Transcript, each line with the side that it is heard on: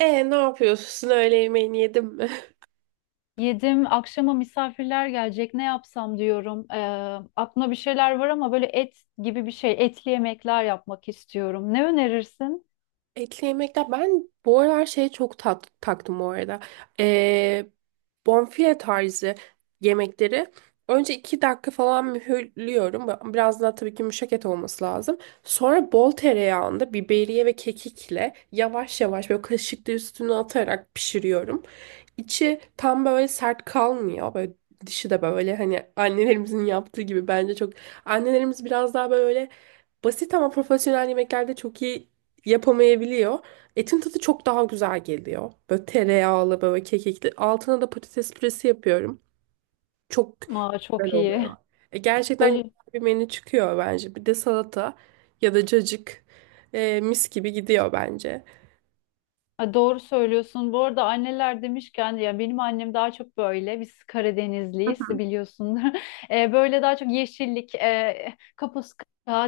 right: E, ne yapıyorsun? Öğle yemeğini yedin mi?
left: Yedim. Akşama misafirler gelecek. Ne yapsam diyorum. Aklımda bir şeyler var ama böyle et gibi bir şey, etli yemekler yapmak istiyorum. Ne önerirsin?
right: Etli yemekler. Ben bu aralar şeye çok taktım bu arada. E, Bonfile tarzı yemekleri. Önce 2 dakika falan mühürlüyorum. Biraz daha tabii ki yumuşak et olması lazım. Sonra bol tereyağında biberiye ve kekikle yavaş yavaş böyle kaşıkla üstüne atarak pişiriyorum. İçi tam böyle sert kalmıyor. Böyle dışı da böyle hani annelerimizin yaptığı gibi bence çok annelerimiz biraz daha böyle basit ama profesyonel yemeklerde çok iyi yapamayabiliyor. Etin tadı çok daha güzel geliyor. Böyle tereyağlı, böyle kekikli. Altına da patates püresi yapıyorum. Çok
left: Aa, çok
right: güzel
left: iyi.
right: oluyor. Gerçekten
left: Böyle
right: güzel bir menü çıkıyor bence. Bir de salata ya da cacık mis gibi gidiyor bence.
left: Ay, doğru söylüyorsun. Bu arada anneler demişken ya benim annem daha çok böyle biz Karadenizliyiz biliyorsundur. Böyle daha çok yeşillik, kapuska,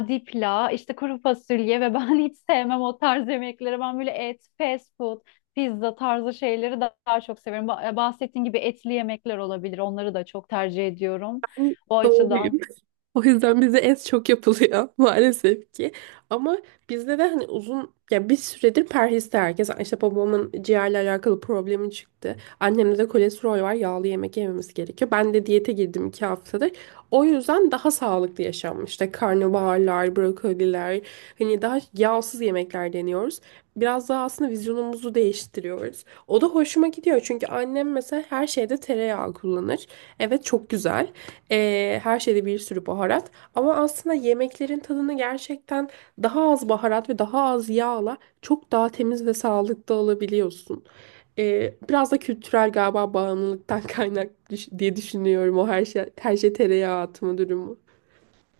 left: dipla, işte kuru fasulye ve ben hiç sevmem o tarz yemekleri. Ben böyle et, fast food, pizza tarzı şeyleri daha çok severim. Bahsettiğin gibi etli yemekler olabilir. Onları da çok tercih ediyorum. O açıdan.
right: Doğruyum. O yüzden bize es çok yapılıyor maalesef ki. Ama bizde de hani uzun ya bir süredir perhiste herkes işte babamın ciğerle alakalı problemi çıktı. Annemde de kolesterol var, yağlı yemek yememiz gerekiyor. Ben de diyete girdim 2 haftadır. O yüzden daha sağlıklı yaşam, işte karnabaharlar, brokoliler, hani daha yağsız yemekler deniyoruz. Biraz daha aslında vizyonumuzu değiştiriyoruz. O da hoşuma gidiyor çünkü annem mesela her şeyde tereyağı kullanır. Evet, çok güzel. Her şeyde bir sürü baharat. Ama aslında yemeklerin tadını gerçekten daha az baharat ve daha az yağla çok daha temiz ve sağlıklı alabiliyorsun. Biraz da kültürel galiba bağımlılıktan kaynak diye düşünüyorum, o her şey tereyağı atma durumu.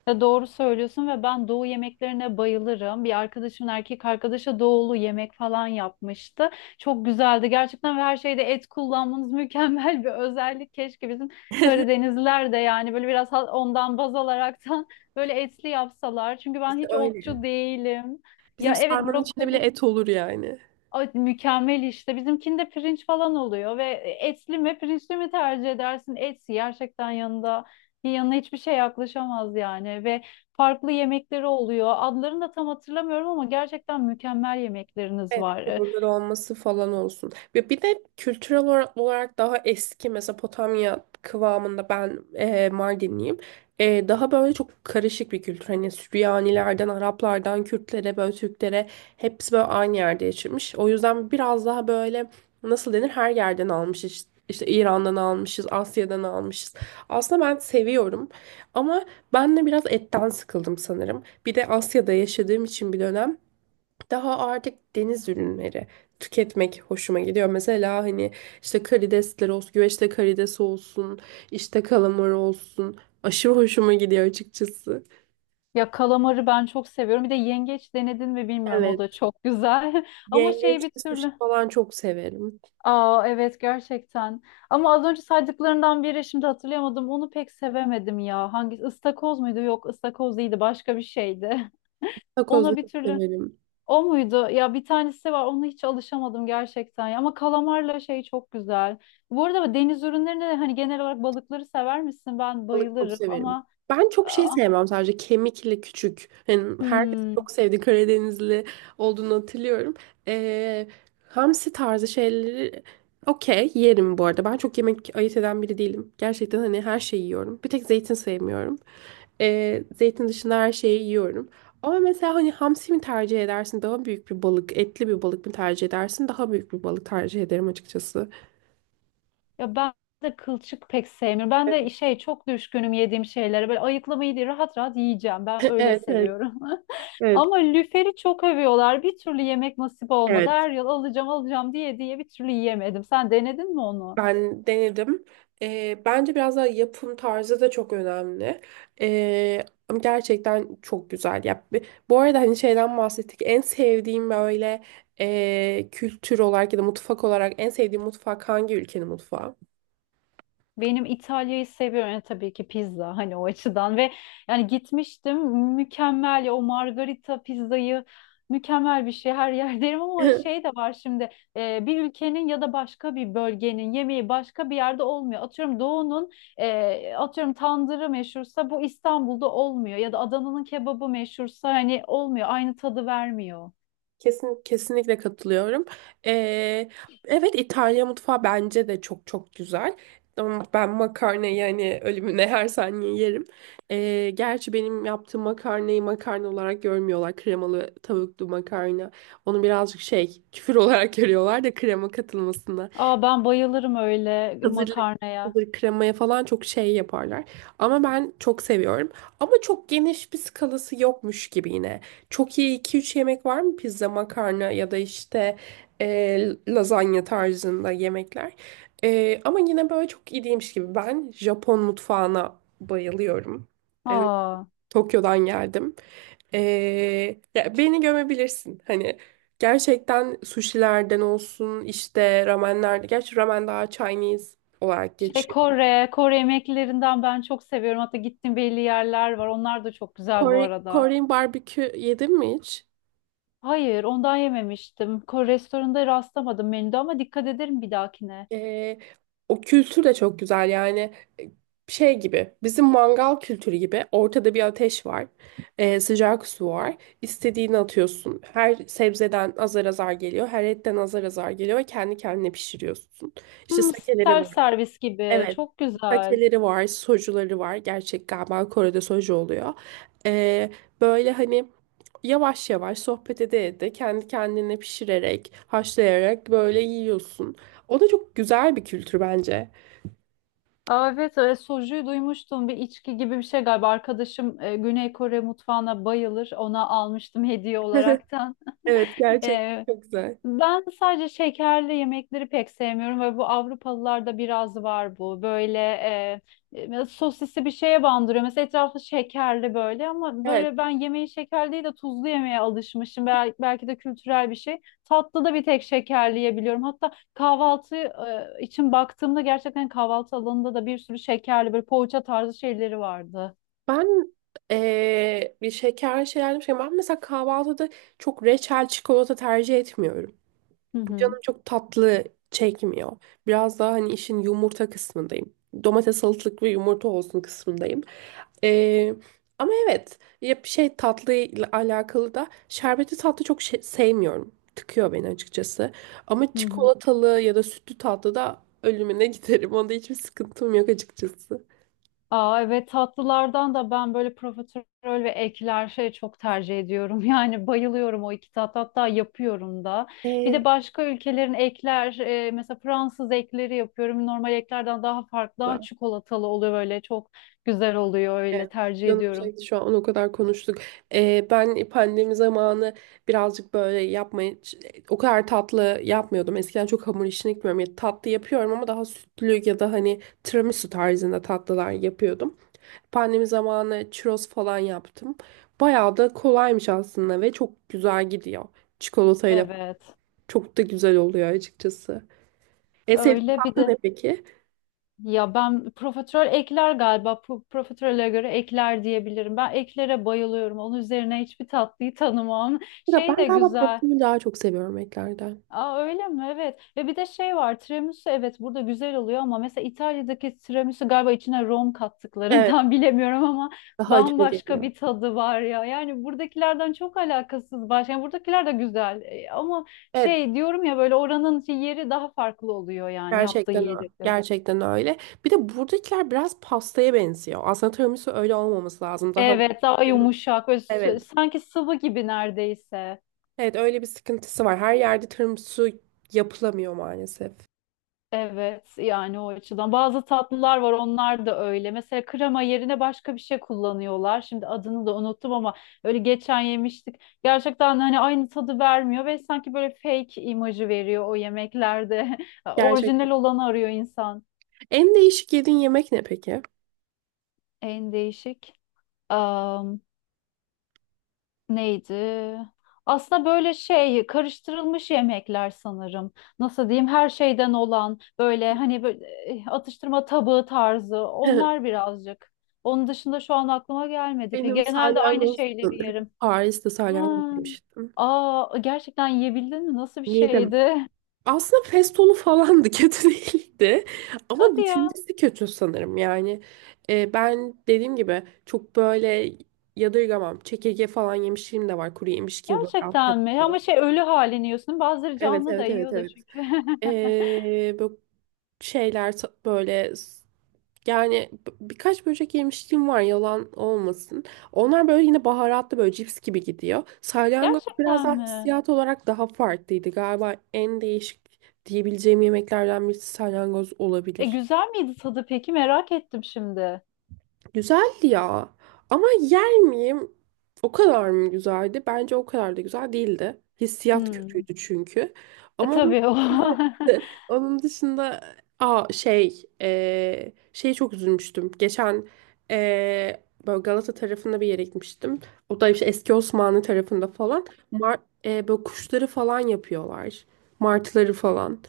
left: Ya doğru söylüyorsun ve ben doğu yemeklerine bayılırım. Bir arkadaşımın erkek arkadaşı doğulu yemek falan yapmıştı. Çok güzeldi gerçekten ve her şeyde et kullanmanız mükemmel bir özellik. Keşke bizim Karadenizliler de yani böyle biraz ondan baz alaraktan böyle etli yapsalar. Çünkü ben
right: İşte
left: hiç
right: öyle.
left: otçu değilim.
right: Bizim
left: Ya evet,
right: sarmanın içinde bile
left: brokoli.
right: et olur yani.
left: Ay, mükemmel işte. Bizimkinde pirinç falan oluyor ve etli mi pirinçli mi tercih edersin? Etsi gerçekten yanında yanına hiçbir şey yaklaşamaz yani ve farklı yemekleri oluyor. Adlarını da tam hatırlamıyorum ama gerçekten mükemmel yemekleriniz
right: Evet,
left: var.
right: kabulleri olması falan olsun. Ve bir de kültürel olarak daha eski Mezopotamya kıvamında, ben Mardinliyim. Daha böyle çok karışık bir kültür. Hani Süryanilerden, Araplardan, Kürtlere, böyle Türklere, hepsi böyle aynı yerde yaşamış. O yüzden biraz daha böyle nasıl denir, her yerden almışız. İşte İran'dan almışız, Asya'dan almışız. Aslında ben seviyorum ama ben de biraz etten sıkıldım sanırım. Bir de Asya'da yaşadığım için bir dönem. Daha artık deniz ürünleri tüketmek hoşuma gidiyor. Mesela hani işte karidesler olsun, güveçte karides olsun, işte kalamar olsun. Aşırı hoşuma gidiyor açıkçası.
left: Ya kalamarı ben çok seviyorum. Bir de yengeç denedin mi bilmiyorum, o da
right: Evet.
left: çok güzel. Ama şey bir
right: Yengeçli sushi
left: türlü.
right: falan çok severim.
left: Aa, evet gerçekten. Ama az önce saydıklarından biri, şimdi hatırlayamadım. Onu pek sevemedim ya. Hangi ıstakoz muydu? Yok, ıstakoz değildi. Başka bir şeydi.
right: Takoz da
left: Ona bir
right: çok
left: türlü
right: severim.
left: o muydu? Ya bir tanesi var, ona hiç alışamadım gerçekten ya. Ama kalamarla şey çok güzel. Bu arada deniz ürünlerine de hani genel olarak balıkları sever misin? Ben
right: Balık çok
left: bayılırım
right: severim.
left: ama
right: Ben çok şey
left: ah,
right: sevmem, sadece kemikli küçük. Yani herkes çok
left: hmm.
right: sevdi, Karadenizli olduğunu hatırlıyorum. Ee, Hamsi tarzı şeyleri okey yerim bu arada. Ben çok yemek ayırt eden biri değilim. Gerçekten hani her şeyi yiyorum. Bir tek zeytin sevmiyorum. Zeytin dışında her şeyi yiyorum. Ama mesela hani hamsi mi tercih edersin, daha büyük bir balık, etli bir balık mı tercih edersin? Daha büyük bir balık tercih ederim açıkçası.
left: Ya ben de kılçık pek sevmiyorum. Ben de şey çok düşkünüm yediğim şeylere. Böyle ayıklamayı değil, rahat rahat yiyeceğim. Ben
right: Evet,
left: öyle
right: evet,
left: seviyorum.
right: evet,
left: Ama lüferi çok övüyorlar. Bir türlü yemek nasip olmadı.
right: evet.
left: Her yıl alacağım alacağım diye diye bir türlü yiyemedim. Sen denedin mi onu?
right: Ben denedim. Bence biraz daha yapım tarzı da çok önemli. Ama gerçekten çok güzel. Ya, bu arada hani şeyden bahsettik. En sevdiğim böyle kültür olarak ya da mutfak olarak en sevdiğim mutfak hangi ülkenin mutfağı?
left: Benim İtalya'yı seviyorum. Yani tabii ki pizza hani o açıdan ve yani gitmiştim, mükemmel ya o margarita pizzayı, mükemmel bir şey her yer derim ama şey de var şimdi, bir ülkenin ya da başka bir bölgenin yemeği başka bir yerde olmuyor. Atıyorum doğunun, atıyorum tandırı meşhursa bu İstanbul'da olmuyor ya da Adana'nın kebabı meşhursa hani olmuyor, aynı tadı vermiyor.
right: Kesin, kesinlikle katılıyorum. Ee, evet, İtalya mutfağı bence de çok çok güzel. Ama ben makarnayı yani ölümüne her saniye yerim. Gerçi benim yaptığım makarnayı makarna olarak görmüyorlar. Kremalı tavuklu makarna. Onu birazcık şey, küfür olarak görüyorlar da krema katılmasına.
left: Aa, ben bayılırım öyle
right: Hazırlık,
left: makarnaya.
right: hazır kremaya falan çok şey yaparlar. Ama ben çok seviyorum. Ama çok geniş bir skalası yokmuş gibi yine. Çok iyi iki üç yemek var mı? Pizza, makarna ya da işte lazanya tarzında yemekler. Ama yine böyle çok iyi değilmiş gibi. Ben Japon mutfağına bayılıyorum. E,
left: Aa.
right: Tokyo'dan geldim. Ee, Ya beni gömebilirsin. Hani gerçekten sushilerden olsun, işte ramenlerde. Gerçi ramen daha Chinese olarak
left: Şey
right: geçiyor.
left: Kore yemeklerinden ben çok seviyorum. Hatta gittiğim belli yerler var. Onlar da çok güzel bu
right: Kore,
left: arada.
right: Korean barbekü yedin mi hiç?
left: Hayır, ondan yememiştim. Kore restoranında rastlamadım menüde ama dikkat ederim bir dahakine.
right: Ee, O kültür de çok güzel yani e, şey gibi, bizim mangal kültürü gibi ortada bir ateş var. Sıcak su var. İstediğini atıyorsun. Her sebzeden azar azar geliyor. Her etten azar azar geliyor ve kendi kendine pişiriyorsun. İşte
left: Hmm,
right: sakeleri.
left: self servis gibi.
right: Evet.
left: Çok güzel.
right: Pakeleri var, sojuları var. Gerçek galiba Kore'de soju oluyor. Ee, Böyle hani yavaş yavaş sohbet ede ede kendi kendine pişirerek, haşlayarak böyle yiyorsun. O da çok güzel bir kültür bence.
left: Aa, evet, sojuyu duymuştum. Bir içki gibi bir şey galiba. Arkadaşım Güney Kore mutfağına bayılır. Ona almıştım hediye olaraktan.
right: Evet, gerçekten çok güzel.
left: Ben sadece şekerli yemekleri pek sevmiyorum ve bu Avrupalılarda biraz var bu. Böyle sosisli bir şeye bandırıyor. Mesela etrafı şekerli böyle ama
right: Evet,
left: böyle ben yemeği şekerli değil de tuzlu yemeye alışmışım. Belki de kültürel bir şey. Tatlı da bir tek şekerli yiyebiliyorum. Hatta kahvaltı için baktığımda gerçekten kahvaltı alanında da bir sürü şekerli böyle poğaça tarzı şeyleri vardı.
right: ben bir şeker şey almışken, ben mesela kahvaltıda çok reçel, çikolata tercih etmiyorum.
left: Hı hı.
right: Canım çok tatlı çekmiyor. Biraz daha hani işin yumurta kısmındayım. Domates, salatalık ve yumurta olsun kısmındayım. Ee, Ama evet, ya bir şey tatlı ile alakalı da, şerbetli tatlı çok sevmiyorum. Tıkıyor beni açıkçası. Ama
left: Hı hı.
right: çikolatalı ya da sütlü tatlı da ölümüne giderim. Onda hiçbir sıkıntım yok açıkçası.
left: Aa, evet, tatlılardan da ben böyle profiterol ve ekler şey çok tercih ediyorum. Yani bayılıyorum o iki tat, hatta yapıyorum da. Bir
right: Ee,
left: de başka ülkelerin ekler mesela Fransız ekleri yapıyorum. Normal eklerden daha farklı, daha çikolatalı oluyor, böyle çok güzel oluyor, öyle
right: Evet,
left: tercih
right: canım
left: ediyorum.
right: çekti şu an, o kadar konuştuk. Ben pandemi zamanı birazcık böyle yapmayı, o kadar tatlı yapmıyordum. Eskiden çok hamur işini gitmiyorum. Ya, tatlı yapıyorum ama daha sütlü ya da hani tiramisu tarzında tatlılar yapıyordum. Pandemi zamanı churros falan yaptım. Bayağı da kolaymış aslında ve çok güzel gidiyor. Çikolatayla
left: Evet
right: çok da güzel oluyor açıkçası. En sevdiğin
left: öyle bir
right: tatlı
left: de
right: ne peki?
left: ya ben profiterol ekler galiba, profiterole göre ekler diyebilirim. Ben eklere bayılıyorum, onun üzerine hiçbir tatlıyı tanımam.
right: Ya
left: Şey
right: ben
left: de
right: galiba
left: güzel.
right: profilini daha çok seviyorum eklerden.
left: Aa, öyle mi? Evet. Ve bir de şey var. Tiramisu, evet burada güzel oluyor ama mesela İtalya'daki tiramisu galiba içine rom
right: Evet,
left: kattıklarından bilemiyorum ama
right: daha acılı
left: bambaşka
right: geliyor.
left: bir tadı var ya. Yani buradakilerden çok alakasız başka. Yani buradakiler de güzel, ama
right: Evet,
left: şey diyorum ya böyle oranın yeri daha farklı oluyor yani yaptığı
right: gerçekten öyle.
left: yiyecekler.
right: Gerçekten öyle. Bir de buradakiler biraz pastaya benziyor. Aslında tiramisu öyle olmaması lazım. Daha.
left: Evet, daha yumuşak ve
right: Evet.
left: sanki sıvı gibi neredeyse.
right: Evet, öyle bir sıkıntısı var. Her yerde tiramisu yapılamıyor maalesef.
left: Evet yani o açıdan. Bazı tatlılar var, onlar da öyle. Mesela krema yerine başka bir şey kullanıyorlar. Şimdi adını da unuttum ama öyle geçen yemiştik. Gerçekten hani aynı tadı vermiyor ve sanki böyle fake imajı veriyor o yemeklerde.
right: Gerçekten.
left: Orijinal olanı arıyor insan.
right: En değişik yediğin yemek ne peki?
left: En değişik. Neydi? Aslında böyle şey karıştırılmış yemekler sanırım. Nasıl diyeyim? Her şeyden olan böyle hani böyle atıştırma tabağı tarzı onlar birazcık. Onun dışında şu an aklıma gelmedi. Peki
right: Benim
left: genelde aynı
right: salyangoz
left: şeyleri
right: sanırım.
left: yerim.
right: Paris'te salyangoz
left: Ha.
right: yemiştim.
left: Aa, gerçekten yiyebildin mi? Nasıl bir
right: Yedim.
left: şeydi?
right: Aslında festolu falandı, kötü değildi ama
left: Hadi ya.
right: düşüncesi kötü sanırım. Yani ben dediğim gibi çok böyle yadırgamam, çekirge falan yemişliğim de var, kuru yemiş gibi, böyle
left: Gerçekten
right: Asya'da
left: mi? Ama
right: falan.
left: şey ölü halini yiyorsun. Bazıları
right: Evet,
left: canlı da
right: evet, evet,
left: yiyor da
right: evet.
left: çünkü.
right: Böyle şeyler böyle yani birkaç böcek yemişliğim var, yalan olmasın. Onlar böyle yine baharatlı, böyle cips gibi gidiyor. Salyangoz biraz
left: Gerçekten
right: daha
left: mi?
right: hissiyat olarak daha farklıydı. Galiba en değişik diyebileceğim yemeklerden birisi salyangoz
left: E
right: olabilir.
left: güzel miydi tadı peki? Merak ettim şimdi.
right: Güzeldi ya. Ama yer miyim? O kadar mı güzeldi? Bence o kadar da güzel değildi. Hissiyat
left: Hmm.
right: kötüydü çünkü.
left: E,
right: Ama onun
left: tabii o.
right: dışında, onun dışında şey şey çok üzülmüştüm. Geçen böyle Galata tarafında bir yere gitmiştim. O da işte eski Osmanlı tarafında falan. Mar böyle kuşları falan yapıyorlar. Martıları falan.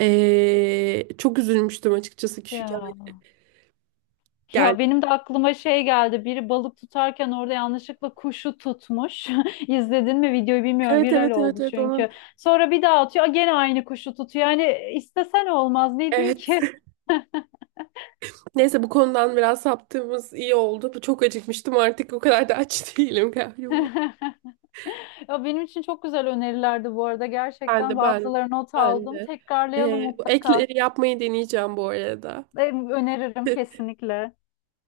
right: Çok üzülmüştüm açıkçası, küçük
left: Ya. Ya
right: geldi.
left: benim de aklıma şey geldi. Biri balık tutarken orada yanlışlıkla kuşu tutmuş. İzledin mi videoyu bilmiyorum.
right: Evet,
left: Viral
right: evet, evet,
left: oldu
right: evet, onun.
left: çünkü. Sonra bir daha atıyor. "Aa, gene aynı kuşu tutuyor." Yani istesen olmaz. Ne diyeyim
right: Evet.
left: ki?
right: Neyse bu konudan biraz saptığımız iyi oldu. Bu. Çok acıkmıştım, artık o kadar da aç değilim galiba.
left: Ya benim için çok güzel önerilerdi bu arada.
right: Ben de,
left: Gerçekten
right: ben
left: bazıları not
right: ben
left: aldım.
right: de.
left: Tekrarlayalım
right: Bu
left: mutlaka.
right: ekleri yapmayı deneyeceğim bu arada.
left: Ben öneririm kesinlikle.